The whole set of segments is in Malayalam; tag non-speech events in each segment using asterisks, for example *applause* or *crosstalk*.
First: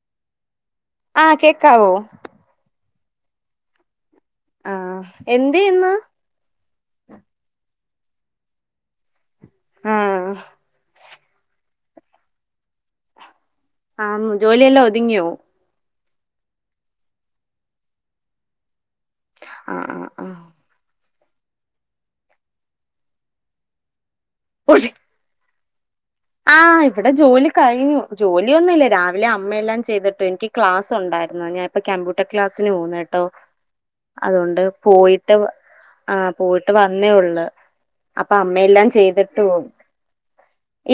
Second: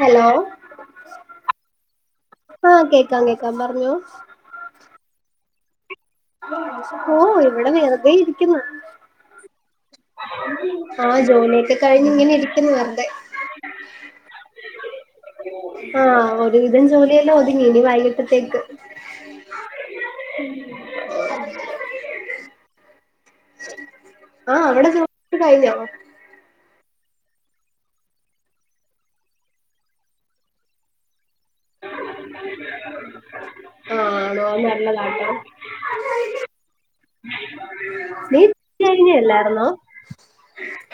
ഹലോ ആഹ് കേക്കാവോ ആഹ് കേക്കാം കേക്കാം പറഞ്ഞോ ആഹ് എന്തെയ്യുന്ന് ഓഹ് ഇവിടെ വെറുതെ ഇരിക്കുന്നു ആഹ് ആഹ് ജോലിയൊക്കെ കഴിഞ്ഞ് ഇങ്ങനെ ഇരിക്കുന്നു വെറുതെ ആഹ് ജോലിയെല്ലാം ഒതുങ്ങിയോ? ആഹ് ഒരുവിധം ജോലിയെല്ലാം ഒതുങ്ങി നി വൈകിട്ടത്തേക്ക് ആഹ് ആഹ് ആഹ് *inaudible* ആഹ് ഒതു അവിടെ ജോലിയൊക്കെ കഴിഞ്ഞോ ആഹ് ഇവിടെ ജോലി കഴിഞ്ഞു ജോലിയൊന്നുല്ല രാവിലെ അമ്മയെല്ലാം ചെയ്തിട്ടു എനിക്ക് ക്ലാസ് ഉണ്ടായിരുന്നു ഞാൻ ഇപ്പം കമ്പ്യൂട്ടർ ക്ലാസ്സിന് പോകുന്നു ട്ടോ ആഹ് ആണോ അതുകൊണ്ട് നല്ലതാട്ടോ പോയിട്ട് ആഹ് പോയിട്ട് വന്നേ ഒള്ള്. അപ്പ നീ അമ്മയെല്ലാം ചെയ്തിട്ട് പോവും. കഴിഞ്ഞല്ലായിരുന്നോ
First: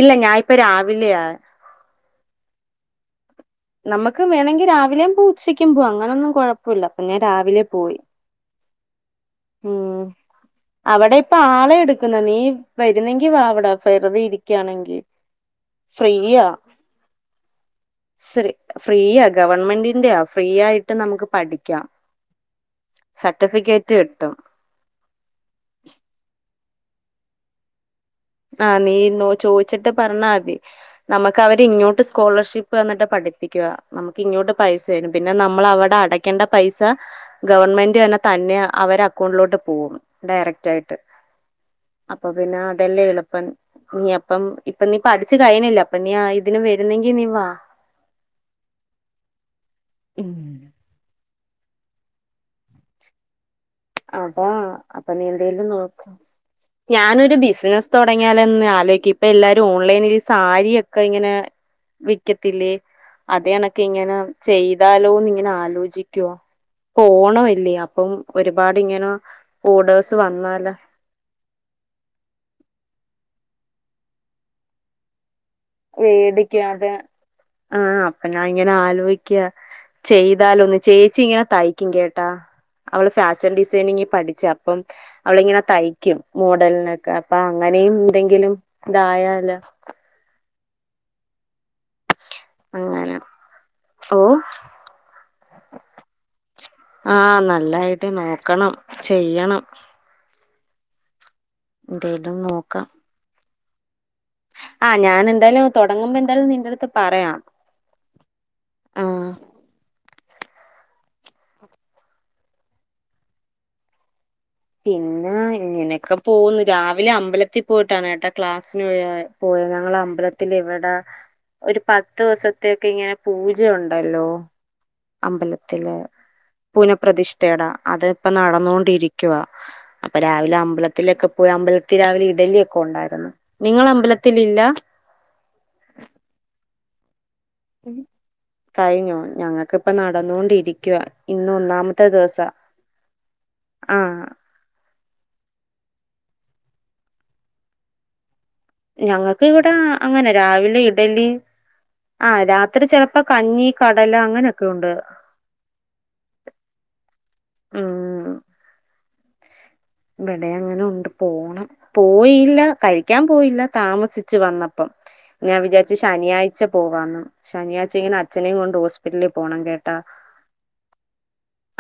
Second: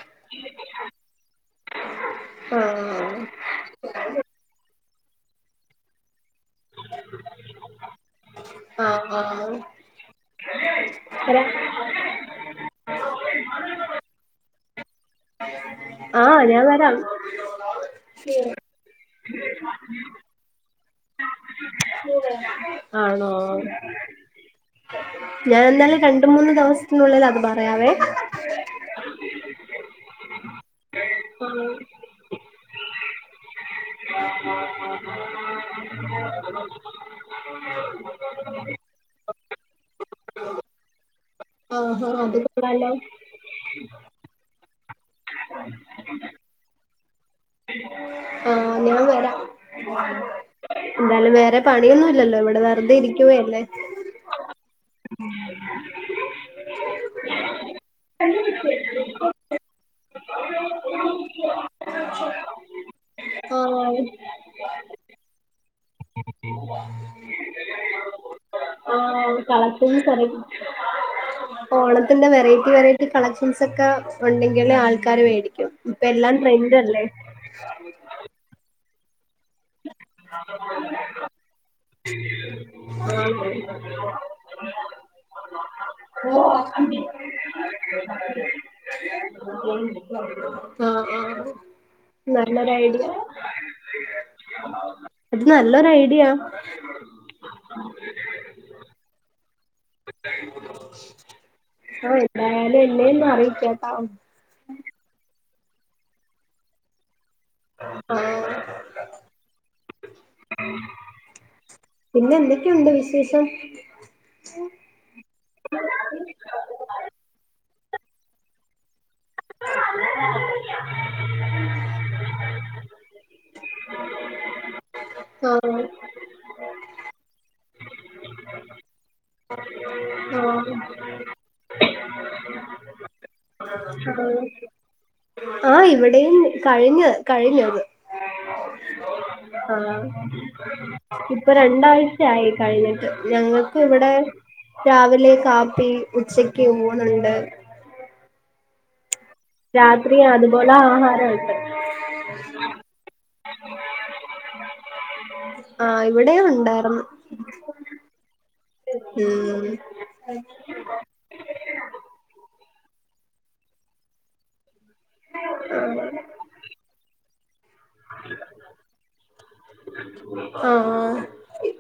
ഇല്ല ഞാനിപ്പ രാവിലെയാ ആഹ് നമുക്ക് വേണെങ്കി രാവിലും പോം ഉച്ചക്കുപോം അങ്ങനൊന്നുംകുഴപ്പം പ്പൊലാ അപ്പം ഞാൻ രാവിലെ പോയി ആഹ് ആഹ് ഉം അവിടെ ഇപ്പൊ വരാം ആളെ എടുക്ക ക്കുന്ന നീ വരുന്നെങ്കി വാ ഫെറുതെ ഇരിക്കുകയാണെങ്കിൽ ആഹ് ഞാൻ വരാം. ശ്രീ ഫ്രീയ ഗവൺമെന്റിന്റെയാ ഫ്രീ ആയിട്ട് നമുക്ക് പഠിക്കാം. സർട്ടിഫിക്കറ്റ് കിട്ടും. ഞാനെന്താലും രണ്ട് മൂന്ന് ദിവസത്തിനുള്ളില് അത് പറയാവേ ആ നീന്നോ ചോയിച്ചിട്ട് പറഞ്ഞാ മതി. നമക്ക് ആഹ് അവരിങ്ങോട്ട് സ്കോളർഷിപ്പ് വന്നിട്ട് പഠിപ്പിക്കുക നമക്ക് ഇങ്ങോട്ട് പൈസ വരും പിന്നെ നമ്മളവിടെ അട *unintelligible* പൈസ ഗവൺമെന്റ് തന്നെ തന്നെ അവര് അക്കൗണ്ടിലോട്ട് പോകും ഡയറക്റ്റ് ആയിട്ട് ആഹ് അപ്പൊ അത് പിന്ന കൊള്ളാലോ പ്പ നീ അപ്പം ഇപ്പ നീ പഠിച്ച് കയിഞ്ഞല്ല അപ്പ നീ ഇതിന് വരുന്നെങ്കി നീ വാ ആഹ് ഞാൻ വരാ ഉം എന്നാലും വറെ പണിയൊന്നുലല്ലോ ഇവിടെ വെറുതെ ഇരിക്കുവയല്ലേ അതാ അപ്പൊ നീ എന്തേലും നോക്ക് ഞാനൊരു ബിസിനസ് തുടങ്ങിയാലൊന്ന് ആലോയിക്കാ ഇപ്പ എല്ലാരും ഓൺലൈൻ വയി സാരിയൊക്കെ ഇങ്ങനെ വിക്കത്തില്ലേ അതണക്കെ ഇങ്ങനെ ചെയ്താലോന്ന് ഇങ്ങനെ ആലോചിക്കുവാ ഓണോല്ലേ അപ്പം ഒരുപാടിങ്ങനെ ആഹ് കളക്ഷൻസ് ഓടേഴ്സ് അറി വന്നാല ഓണത്തിന്റെ വെറൈറ്റി വെറൈറ്റി കളക്ഷൻസ് ഒക്കെ ഉണ്ടെങ്കിൽ ആൾക്കാര് വേടിക്കും ഇപ്പ എല്ലാം ട്രെൻഡല്ലേ ആ അപ്പൊ ഞാൻ ഇങ്ങന ആലോചിക്ക ചെയ്താല ഒന്ന് ചേച്ചി ഇങ്ങനെ തയ്ക്കും കേട്ടാ അവള് ഫാഷൻ ഡിസൈനിങ്ങിൽ പഠിച്ച അപ്പം അവളി ഇങ്ങനെ തയ്ക്കും മോഡലിനൊക്കെ അപ്പൊ അങ്ങനെയും എന്തെങ്കിലും ഇതായാല ആഹ് ആഹ് നല്ലോരായ്ഡിയാ അങ്ങനെ ഓ അത് നല്ലൊരു ഐഡിയ ആഹ് നല്ലായിട്ട് നോക്കണം ചെയ്യണം ആഹ് എന്തേലും എന്തായാലും നോക്കാം എന്നെയൊന്ന് അറിയിക്കെട്ടോ ആഹ് ഞാന് എന്തായാലും തുടങ്ങുമ്പോ എന്തായാലും നിന്റെടുത്ത് പറയാം ആഹ് പിന്നെ എന്തൊക്കെയുണ്ട് വിശേഷം പിന്നെ ഇങ്ങനൊക്കെ പോന്നു രാവിലെ അമ്പലത്തിൽ പോയിട്ടാണ് കേട്ടാ ക്ലാസ്സിന് പോയ പോയ ഞങ്ങള അമ്പലത്തില് ഇവിടെ ഒരു പത്ത് ദിവസ ത്തേക്കെ ഇങ്ങനെ പൂജ ഉണ്ടല്ലോ ആഹ് അമ്പലത്തില് പുനപ്രതിഷ്ഠട അത് ഇപ്പ നടന്നോണ്ടിരിക്കുവ അപ്പൊ രാവിലെ ആഹ് അമ്പലത്തിലൊക്കെ പോയി അമ്പലത്തിൽ രാവിലെ ഇഡലിയൊക്കെ ഉണ്ടായിരുന്നു നിങ്ങള അമ്പലത്തിലില്ല ആഹ് ഇവിടെയും കഴിഞ്ഞ് കഴിഞ്ഞ് ഉം കഴിഞ്ഞോ ഞങ്ങക്കിപ്പ ആഹ് നടന്നോണ്ടിരിക്കുവ ഇന്ന് ഇപ്പൊ ഒന്നാമത്തെ ദിവസാ രണ്ടാഴ്ചയായി കഴിഞ്ഞിട്ട് ഞങ്ങ ക്ക് ഇവിടെ ആഹ് രാവിലെ കാപ്പി ഉച്ചക്ക് ഊണുണ്ട് ഞങ്ങക്ക് ഇവിടെ രാത്രി അങ്ങന അതുപോലെ രാവിലെ ഇഡലി ആഹാരമുണ്ട് ആഹ് രാത്രി ചിലപ്പോ കഞ്ഞി കടല അങ്ങനൊക്കെ ഉണ്ട് ആഹ് ഇവിടേം ഉണ്ടായിരുന്നു ഉം ഉം ഇവിടെ അങ്ങനെ ഉണ്ട് പോണം പോയില്ല കഴിക്കാൻ പോയില്ല താമസിച്ചു വന്ന പ്പം ഞാൻ വിചാരിച്ച് ശനിയായി ച്ച പോകാന്ന് ശനിയാഴ്ച്ച ഇങ്ങനെ അച്ഛനേം കൊണ്ട് ഹോസ്പിറ്റലിൽ പോണം കേട്ടാ ആഹ് ആഹ്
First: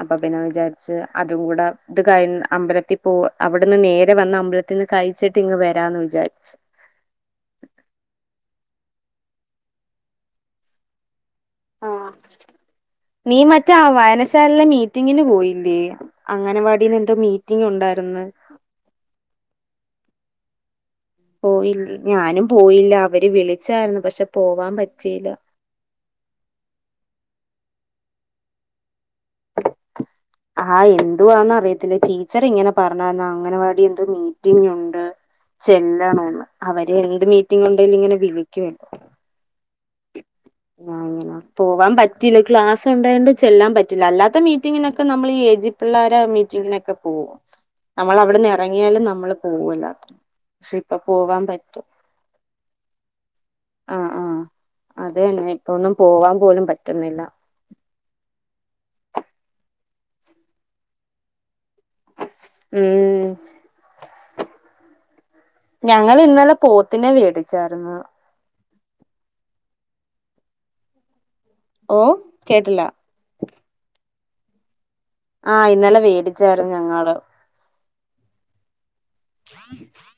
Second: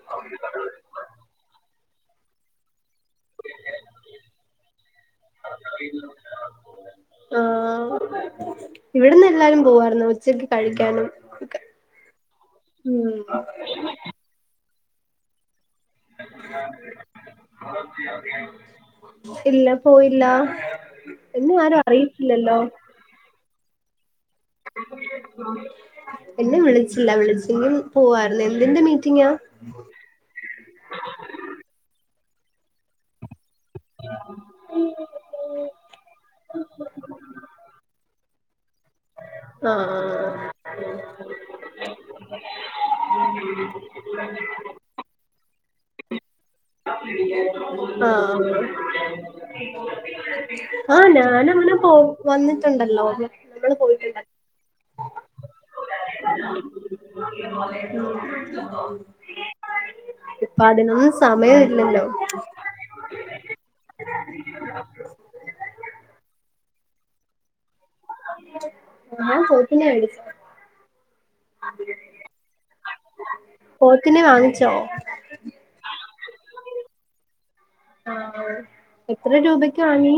അപ്പൊ പിന്നെ വിചാരിച്ച് അതും കൂടെ ഇത് കയി അമ്പലത്തി പോ അവിട്നിന്ന് നേരെ വന്ന് അമ്പലത്തിന്ന് കഴിച്ചിട്ട് ഇങ്ങ് വരാന്ന് വിചാരിച്ച്. ആഹ് ഇവിടിന്ന് എല്ലാരും പോവാർന്നു ഉച്ചക്ക് കഴിക്കാനും ഒക്കെ. ആഹ് ഉം നീ മറ്റേ വായനശാലയിലെ മീറ്റിങ്ങിന് പോയില്ലേ അംഗനവാടിന്ന് എന്തോ മീറ്റിംഗ് ഉണ്ടായിർന്ന് ഇല്ല പോയില്ല എന്നെ ആരും പോയില്ലേ. ഞാനും അറിയിച്ചില്ലല്ലോ പോയില്ല അവര് വിളിച്ചായിർന്നു പക്ഷെ പോവാൻ പറ്റീല്ല. എന്നെ വിളിച്ചില്ല വിളിച്ചെങ്കിൽ പോവായിർന്നു എന്തിന്റെ മീറ്റിങ്ങാ ആഹ് എന്തുവാന്ന് അറിയത്തില്ല ടീച്ചർ ഇങ്ങനെ പർഞ്ഞന്നു അംഗൻവാടി എന്തോ മീറ്റിങ് ഉണ്ട് ചെല്ലണോന്ന്. അവര് എന്ത് മീറ്റിംഗ് ഉണ്ടേലും ഇങ്ങനെ വിളിക്കേല്ലോ. ആഹ് ആഹ് ആഹ് അങ്ങനെ പോവാൻ പറ്റില്ല ക്ലാസ് ഉണ്ടായൊണ്ട് ചെല്ലാൻ പറ്റില്ല അല്ലാത്ത മീറ്റിങ്ങിനൊക്കെ നമ്മ നമ്മള് ഈ ഏജി പിള്ളോരെ മീറ്റിങ്ങിനൊക്കെ പോവോ? ആഹ് പക്ഷെ ഇപ്പൊ ആഹ് പോവാൻ ഞാന് അങ്ങനെ പറ്റോ പോവും. വന്നിട്ടുണ്ടല്ലോ നമ്മള് പോയിട്ടുണ്ട അത് തന്നെ ഇപ്പൊന്നും പോവാൻ പോലും പറ്റുന്നില്ല *inaudible* ഇപ്പൊ അതിനൊന്നും സമയം ഇല്ലല്ലോ. ഉം ഉം ഞങ്ങൾ ഇന്നലെ പോത്തിനെ വേടിച്ചായിരുന്നു. നിങ്ങൾ പോത്തിനെ വേടിച്ചോ ഓഹ് കേട്ടില്ല. പോത്തിനെ വാങ്ങിച്ചോ? ആഹ് ഇന്നലെ വേടിച്ചായിരുന്നു ഞങ്ങള്. ആ എത്ര രൂപക്ക് വാങ്ങി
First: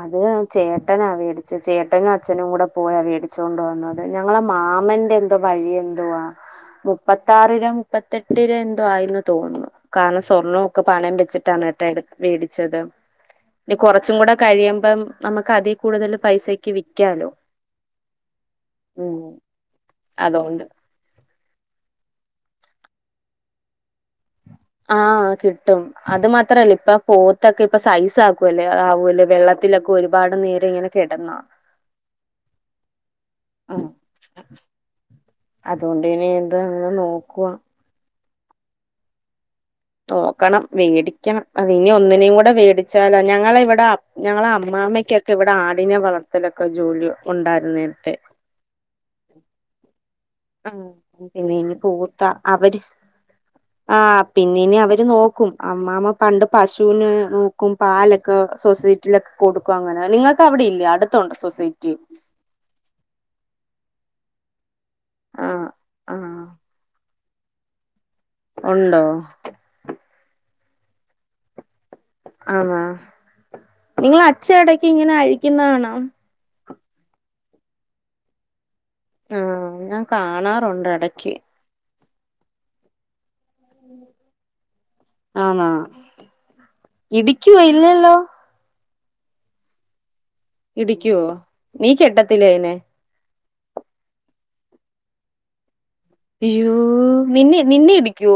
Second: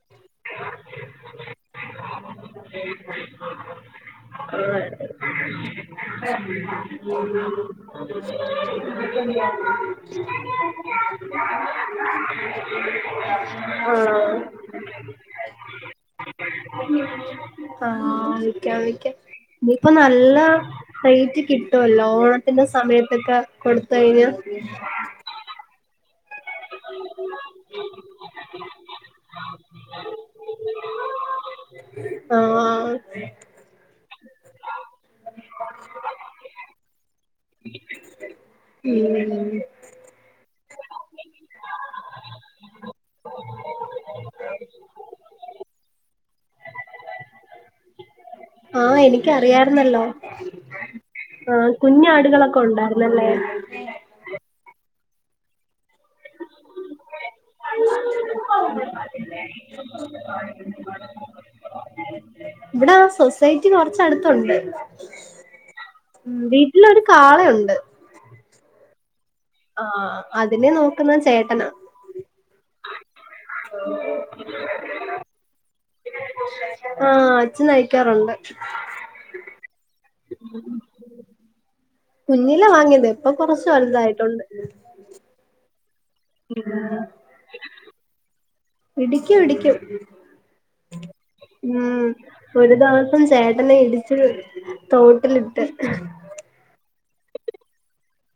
അത് ചേട്ടനാ വേടിച്ചെ ചേട്ടനും അച്ഛനും കൂടെ പോയി വേടിച്ചോണ്ട് വന്ന ഞങ്ങള മാമന്റെ എന്തോ വഴി എന്തുവാ മുപ്പത്താറില മുപ്പ തെട്ടിര എന്തോ ആയെന്ന് തോന്നുന്നു കാരണം സ്വർണൊക്കെ പണയം വെച്ചിട്ടാണ് ഏട്ട എടു വേടി ദം ഇനി കുറച്ചും കൂടെ ആഹ് കഴിയുമ്പം നമുക്ക് അതി കൂടുതൽ പൈസക്ക് വിക്കാല്ലോ ആ വിക്കാം വിക്കാം ഇപ്പ നല്ല അതുകൊണ്ട് റേറ്റ് കിട്ടുവല്ലോ ഓണത്തിന്റെ സമയത്തൊക്കെ കൊടുത്തഴിഞ്ഞാ ആ കിട്ടും അത് മത് അത്രല്ലേ ഇപ്പ പോത്തൊക്കെ ഇപ്പ സൈസ് അക്കുവല്ലേ അവുല്ലേ വെള്ളത്തിലൊക്കെ ഒരുപാട് നേരം ഇങ്ങനെ കിടാന്ന ആ ആ അതോണ്ട് ഇനി എന്ത അങ്ങനെ നോക്കുവാ ഉം നോക്കണം വേടിക്കണം അത് ഇനി ഒന്നിനേയും കൂടെ വേടിച്ചാലോ ഞങ്ങള ഇവിടെ അ ഞങ്ങളെ അമ്മാമ്മയ്ക്കൊക്കെ ഇവിടെ ആടിനെ വളർത്തലൊക്കെ ജോലി ഉണ്ടായിരുന്ന് നേരത്തേ ആഹ് എനിക്കറിയാരുന്നല്ലോ ഉം പിന്നെ ആഹ് ഇനി പൂത്ത കുഞ്ഞാടുകളൊക്കെ അവര് ഉണ്ടായിരുന്നല്ലേ ആ് പിന്നെ ഇനി അവര് നോക്കും അമ്മാമ്മ പണ്ട് പശുവിന് നോക്കും പാലൊക്കെ സൊസൈറ്റിയിലൊക്കെ കൊടുക്കും അങ്ങനെ നിങ്ങൾക്ക് അവിടെ ഇല്ലേ അടുത്തുണ്ട് സൊസൈറ്റി ഇവിടെ ആ സൊസൈറ്റി കൊറച്ചടുത്തുണ്ട് ആഹ് ആഹ് വി ഇല്ല ഒരു കാളയുണ്ട് ഒണ്ടോ ആ അതിനെ നോക്കുന്ന ചേട്ടനാ അന്നാ നിങ്ങളെ അച്ഛൻ ഇടക്ക് ഇങ്ങനെ അഴിക്കുന്ന കാണാം ആ അച്ഛനഴിക്കാറുണ്ട് ആ ഞാൻ കാണാറുണ്ടെടക്ക് കുഞ്ഞിലെ വാങ്ങിയത് ഇപ്പൊ കൊറച്ചു വലുതായിട്ടുണ്ട് ആന്നാ ഉം ഇടിക്കുവോ ഇല്ലല്ലോ ഇടിക്കും ഇടിക്കും ഇടിക്കുവോ നീ കെട്ടത്തില്ലേ ഉംഒരു അയിനെ ദെവ ഇപ്പം ചേട്ടനെ ഇടിച്ച് തോട്ടിലിട്ട് അശ്യുവേ നിന്നെ നിന്നെ ഇടിക്കോ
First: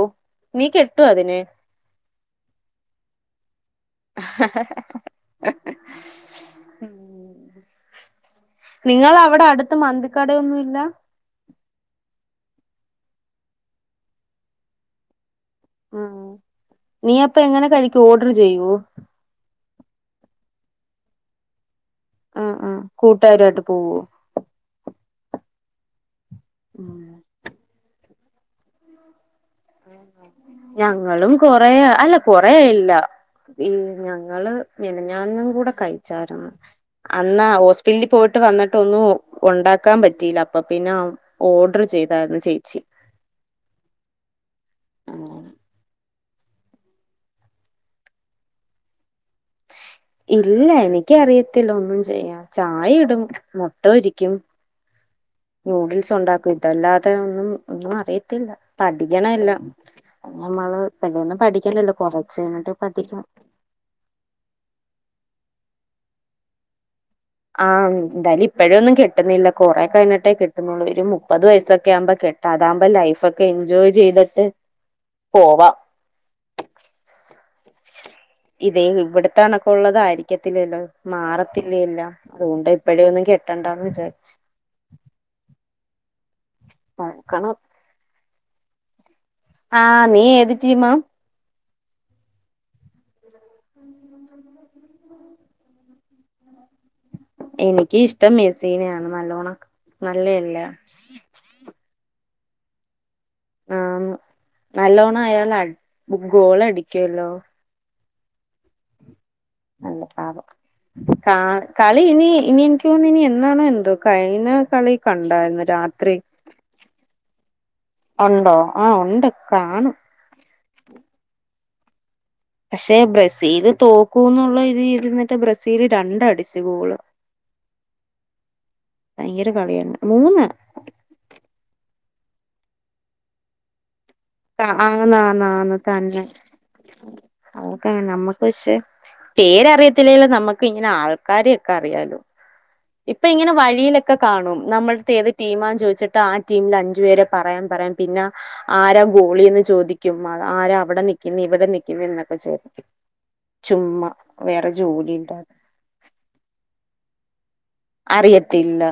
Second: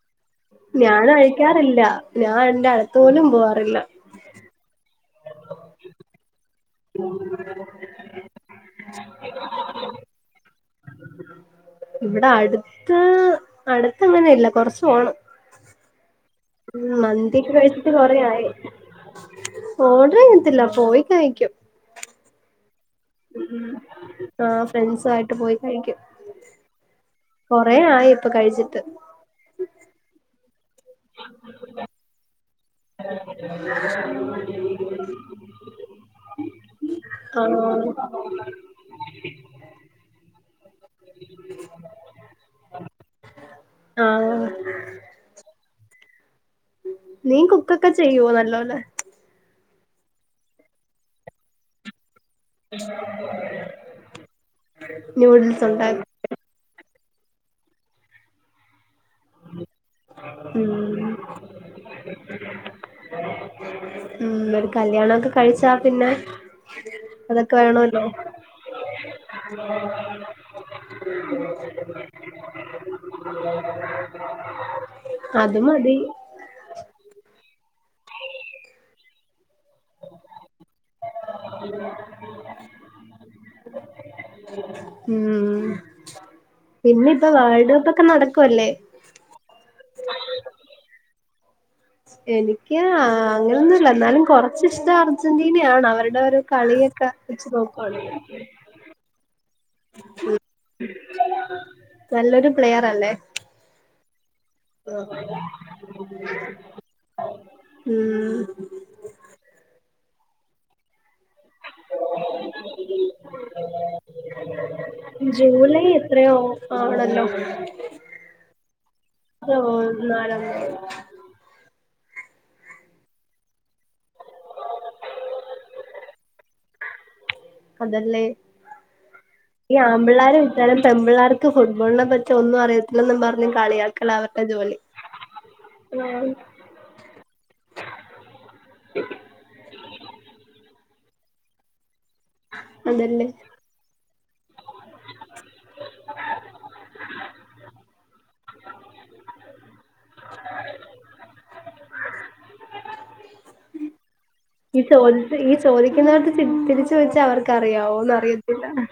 ഞാൻ അഴിക്കാറില്ല ഞാൻ അത്‌ന്റെ അടുത്ത് പോലും പോവാറില്ല *unintelligible* നിങ്ങളവിടെ അടുത്ത് മന്തിക്കടയൊന്നും ഇല്ല ഇവിടെ അടുത്ത് അടുത്ത് അങ്ങനെ ഇല്ല കൊറച്ച് പോണം ഉം ഉംനീ അപ്പ മന്തിയൊക്കെ എങ്ങനെ കഴിച്ചിട്ട് കഴിക്കുംഓർഡർ ചെയ്യോ ഓർഡറെയ്യത്തില്ല പോയി കഴിക്കും ഉം ഉം കൂട്ടാരായിട്ട് പോവോ ആ ഫ്രണ്ട്സായിട്ട് പോയി കഴിക്കും. ഉം കൊറേ ആയി ഇപ്പൊ കഴിച്ചിട്ട് ഞങ്ങളും കൊറെ അല്ല കൊറെയില്ല ല്ല ഈ ഞങ്ങള് മിനഞ്ഞന്നും കൂടെ കഴിച്ചാരുന്നു അന്നാ ആഹ് ഹോസ്പില് പോയിട്ട് വന്നിട്ടൊന്നും ഒണ്ടാക്കാൻ പറ്റിയില്ല അപ്പൊ പിന്നെ ഓർഡർ ചെയ്തായിരുന്നു ചേച്ചി ആഹ് ആ നീ കുക്കൊക്കെ ചെയ്യോ നല്ലോലെ ഇല്ല എനിക്ക് അറിയത്തില്ല ഒന്നും ചെയ്യാൻ ചായ ഇടും, മുട്ട പൊരിക്കും ന്യൂഡിൽസ് ഉണ്ടാക്ക നൂഡിൽസ് ഉണ്ടാക്കു ഇതല്ലാതെ ഒന്നും ഒന്നും അറിയത്തില്ല. പഠിക്കണല്ല നമ്മള് ഉം പിന്നെയൊന്നും പഠിക്കില്ലല്ലോ കൊറച്ചഴിഞ്ഞിട്ട് പഠിക്കണം. ഉം ഒരു കല്യാണൊക്കെ കഴിച്ചാ പിന്നെ അതൊക്കെ ആഹ് വേണല്ലോ എന്തായാലും ഇപ്പഴൊന്നും കെട്ടുന്നില്ല കൊറെ കഴിഞ്ഞിട്ടേ കെട്ടുന്നുള്ളൂ ഒരു മു മുപ്പത് വയസ്സൊക്കെ ആവുമ്പോ കെട്ട അതാകുമ്പോ ലൈഫൊക്കെ എൻജോയ് ചെയ്തിട്ട് അതു പോവാം മതി ഇതേ ഇവിട് ണക്കുള്ളതായിരിക്കത്തില്ലല്ലോ മാറത്തില്ലേലോ അതുകൊണ്ട് ഇപ്പഴേ ഒന്നും കെട്ട്ടണ്ടാന്ന് വിചാരിച്ചു. ഉം പിന്നിപ്പ നോക്കണം വേൾഡ് കപ്പൊക്കെ നടക്കുവല്ലേ. ആഹ് നീ ഏത് ടീമാ എനിക്ക് അങ്ങനെയൊന്നുല്ലന്നാലും കൊറച്ച് ഇഷ്ടായിരുന്നു. അർജന്റീനയാണ് അവരുടെ ഒരു കളിയൊക്കെ വെച്ച് നോക്കാണെങ്കിൽ. ന്റീനയാണ് നല്ലോണം നല്ലെല്ല നല്ലൊരു പ്ലെയറല്ലേ ആന്ന് നല്ലോണം ആയാല ഗോളടിക്കുവല്ലോ ഉം നല്ല പാകം കാ കളി ഇനി ഇനി എൻക്ക് തോന്ന ഇനി എന്നാണ് എന്തോ കഴിഞ്ഞ കളി കണ്ടായിരുന്നു ജൂലൈ രാത്രി എത്രയോ ആണ *inaudible* ഉണ്ടോ ആ ഉണ്ട് കാണും പക്ഷെ ബ്രസീല് തോക്കൂന്നുള്ള രീതി ന്നട്ട് ബ്രസീല് രണ്ടടിച്ചു ഗോള്. അതല്ലേ ഭയങ്കര ഈ കളിയാണ് ആമ്പിള്ളേർ മൂന്ന് വിച്ചാലും പെമ്പിള്ളേർ. ക്ക് ഫുട്ബോൾനെ പറ്റി ഒന്നും അറിയത്തില്ലന്നും പർഞ് കളിയാക്കല അവ- ആ ആന്നാന്നന്ന് തന്നെ. *inaudible* അ ഒക്കെ നമ്മക്ക് പക്ഷെ പേരറിയത്തില്ലേലും നമ്മക്ക് ഇങ്ങനെ ആൾക്കാരെയൊക്കെ അറിയാലോ. ഇപ്പ അതല്ലേ ഇങ്ങനെ വഴിയിലൊ ക്കെ കാണും നമ്മൾത്തെ ഏത് ടീമാന്ന് ചോയ്ച്ചിട്ട് ആ ടീംല് അഞ്ചു പേരെ പറയാം പറയും പിന്ന- ആരാ ഗോളിന്ന് ചോദിക്കും ആരാ അവടെ നിക്കുന്നെ ഇവിടെ നിക്കുന്നെ എന്നൊക്ക ചോദിക്കും. ചുമ്മാ വേറെ ഈ ജോലി ണ്ട. ചോദിച്ച് ഈ ചോദിക്കുന്നവർക്ക് തിര് തിരിച്ച് ചോിച്ചാ അവർക്കറിയാവോന്ന് അറിയ ട്ടില്ല.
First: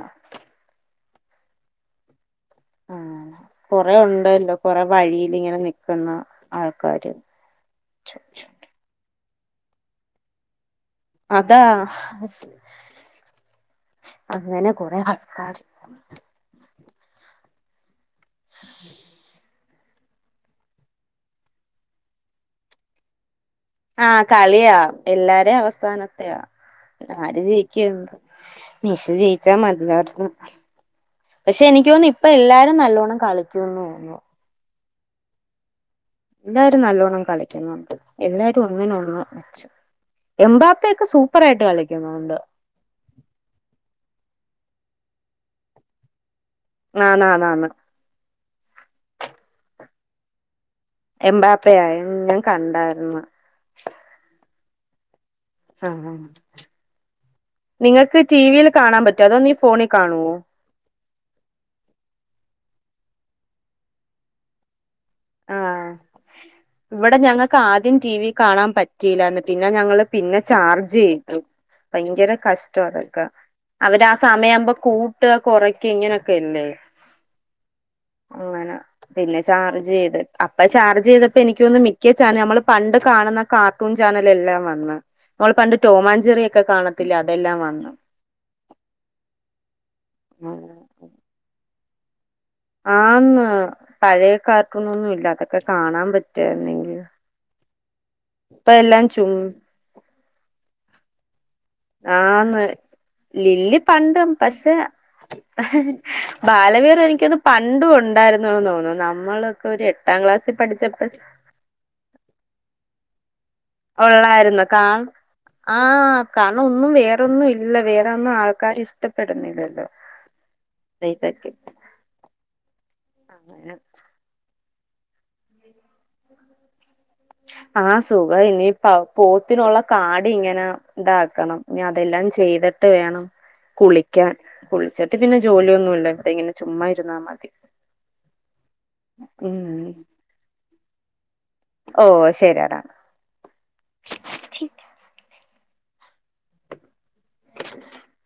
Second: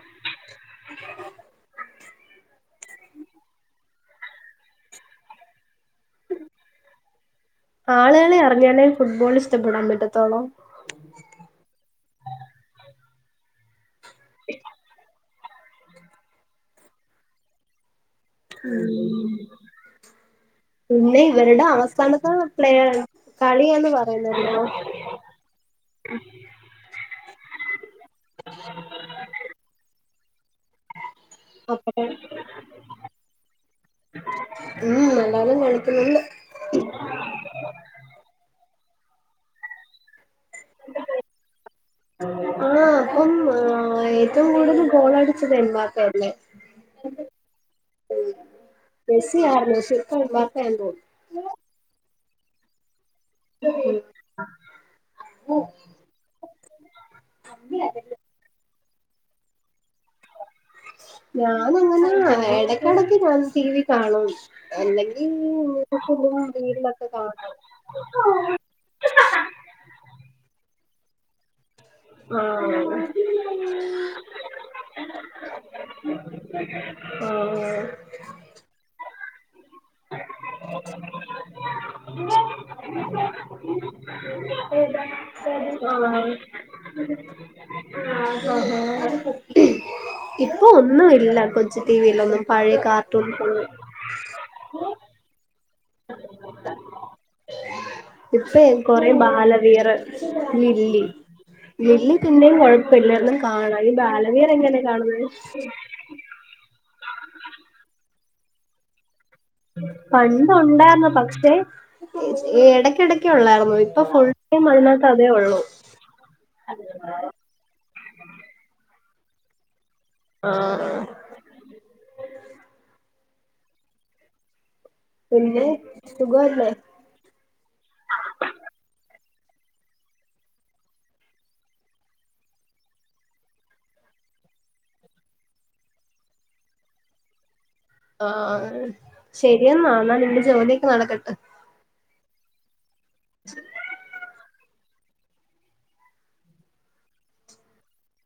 ഉം കൊറെ ഉണ്ടല്ലോ കൊറെ വഴിയില്ങ്ങനെ നിക്ന്ന ആൾക്കാര്. ആള്കളെ അർഞ്ഞാലേ ഫുട്ബോൾ ഇഷ്ടപ്പെടാൻ പറ്റത്തോളോ. അതാ അങ്ങനെ കൊറെ ആൾ. *unintelligible* ഉം. പിന്നെ ഇവര്ടെ അവസ്താനത്ത് പ്ലേ കളി ആഹ് കളിയാ എല്ലാരേ അവസ്താനത്തെയ ആര് ജയി. *unintelligible* മെസ് ജയിച്ചാ മതിടർന്ന്. പക്ഷെ എനിക്ക് അപ്പൊ തോന്നുന്നു ഇപ്പ എല്ലാരും നല്ലോണ്ണം കളിക്കൂന്ന് തോന്നുന്നു. ഉം നല്ലോണം കളിക്കുന്നുണ്ട്. ല്ലാരും നല്ലോണം കളിക്കുന്നുണ്ട് എല്ലാരും ഒന്നിനൊന്ന് മെച്ചം. എംമ്പാപ്പയൊക്കെ സൂപ്പറായിട്ട് കളിക്കുന്നുണ്ട്. ആഹ് പ്പം ആ ഏറ്റവും കൂടുതൽ ഗോളടിച്ചത് എമ്പാപ്പയല്ലേ. ആഹ് ന്നാ ന്നാ ന്ന. ഉം മെസിയാർ മെസിപ്പ എംബാപയാണെന്ന് തോന്നു എമ്പാപ്പയായി ഞ കണ്ടായിരുന്ന്. *unintelligible* ആഹ് നിങ്ങക്ക് ടി വിയിൽ കാണാ പറ്റോ അതോന്ന് ഫോണി കാണുവോ? ഞാ *unintelligible* എടക്കെടക്ക് ഞാൻ സി വി കാണും. എല്ലെങ്കി ആഹ് *unintelligible* വീടിനൊക്കെ കാണ. റ്റിലന്ന് പിന്നെ ഞങ്ങള് പിന്നെ ചാർജെയ്തു ഭയങ്കര കഷ്ട ആഹ് അതൊക്കെ. അവരാ സമയമ്പോ കൂട്ട്യ കൊറക്ക്യ ഇങ്ങനൊക്കെല്ലേ. ആഹ് ആഹ്. അങ്ങന പിന്നെ ചാർജ് ചെയ്. അപ്പ ചാർജെയ്തപ്പ എനിക്കോന്നു മിക്ക ചാന നമ്മള് പണ്ട് കാണ്ന്ന കാർട്ടൂൺ ചാനലെല്ലാം വന്ന്. ഓൾ പണ്ട് ആഹ് ടോമാഞ്ചെറിയൊക്കെ കാണത്തില്ല അതെല്ലാം വന്നു. *inaudible* ഇപ്പൊ ഒന്നു ഇല്ല കൊച്ചു ടിവിലൊന്നും പഴേ കാർട്ടൂൺ ആന്ന് ഫുൾ. പഴയ കാർട്ടൂണൊന്നും ഇല്ല അതൊക്കെ കാണാ പറ്റയ്രുന്നെങ്കിൽ. ഇപ്പയ് കൊറെ ബാലവീർ വില്ലി. വില്ലി പിന്നേം ആന്ന് കൊഴപ്പല്ല എന്നും കാണാ ലില്ലി ഈ പണ്ടും ബാലവിർ പക്ഷെ എങ്ങനെ കാണുന്നത്? ബാലവീർ എനിക്കോന്നു പണ്ടു ണ്ടായിര്ന്നു തോന്നുന്നു നമ്മൾ. പണ്ടൊണ്ടായിര്ന്നു പക്ഷേ എടക്കെടക്കൊള്ളായിര്ന്നു. ഒള്ളായിര്ന്നു കാ ആഹ് കാര്ണം ഒന്നും വേറൊന്നും ഇല്- ല്ല വേറെന്നും ആൾക്കാര് ഇഷ്ടപ്പെടുന്നില്ലല്ലോ. ആഹ് ആഹ്. *unintelligible* ക്കെ. െ *unintelligible* പിന്നെ, സുഖവല്ലേ ആ സുഖ ഇനിയിപ്പ പോത്തിനുള്ള കാടിയിങ്ങനെ താക്കണം. ന്നി അതെല്ലാം ചെയ്തിട്ട് വേണം കുളിക്കാൻ. കുളിച്ചിട്ട് പിന്നെ ജോലിയൊന്നുമില്ല. ഇവിടെ ഇങ്ങനെ ചുമ്മാ ഇരുന്നാ മതി ആഹ്. ഉം ശരിയെന്നാ എന്നാ നിന്റെ ജോലിയൊക്കെ നടക്കട്ടെ ഓ ശരിയടാ *inaudible* *inaudible*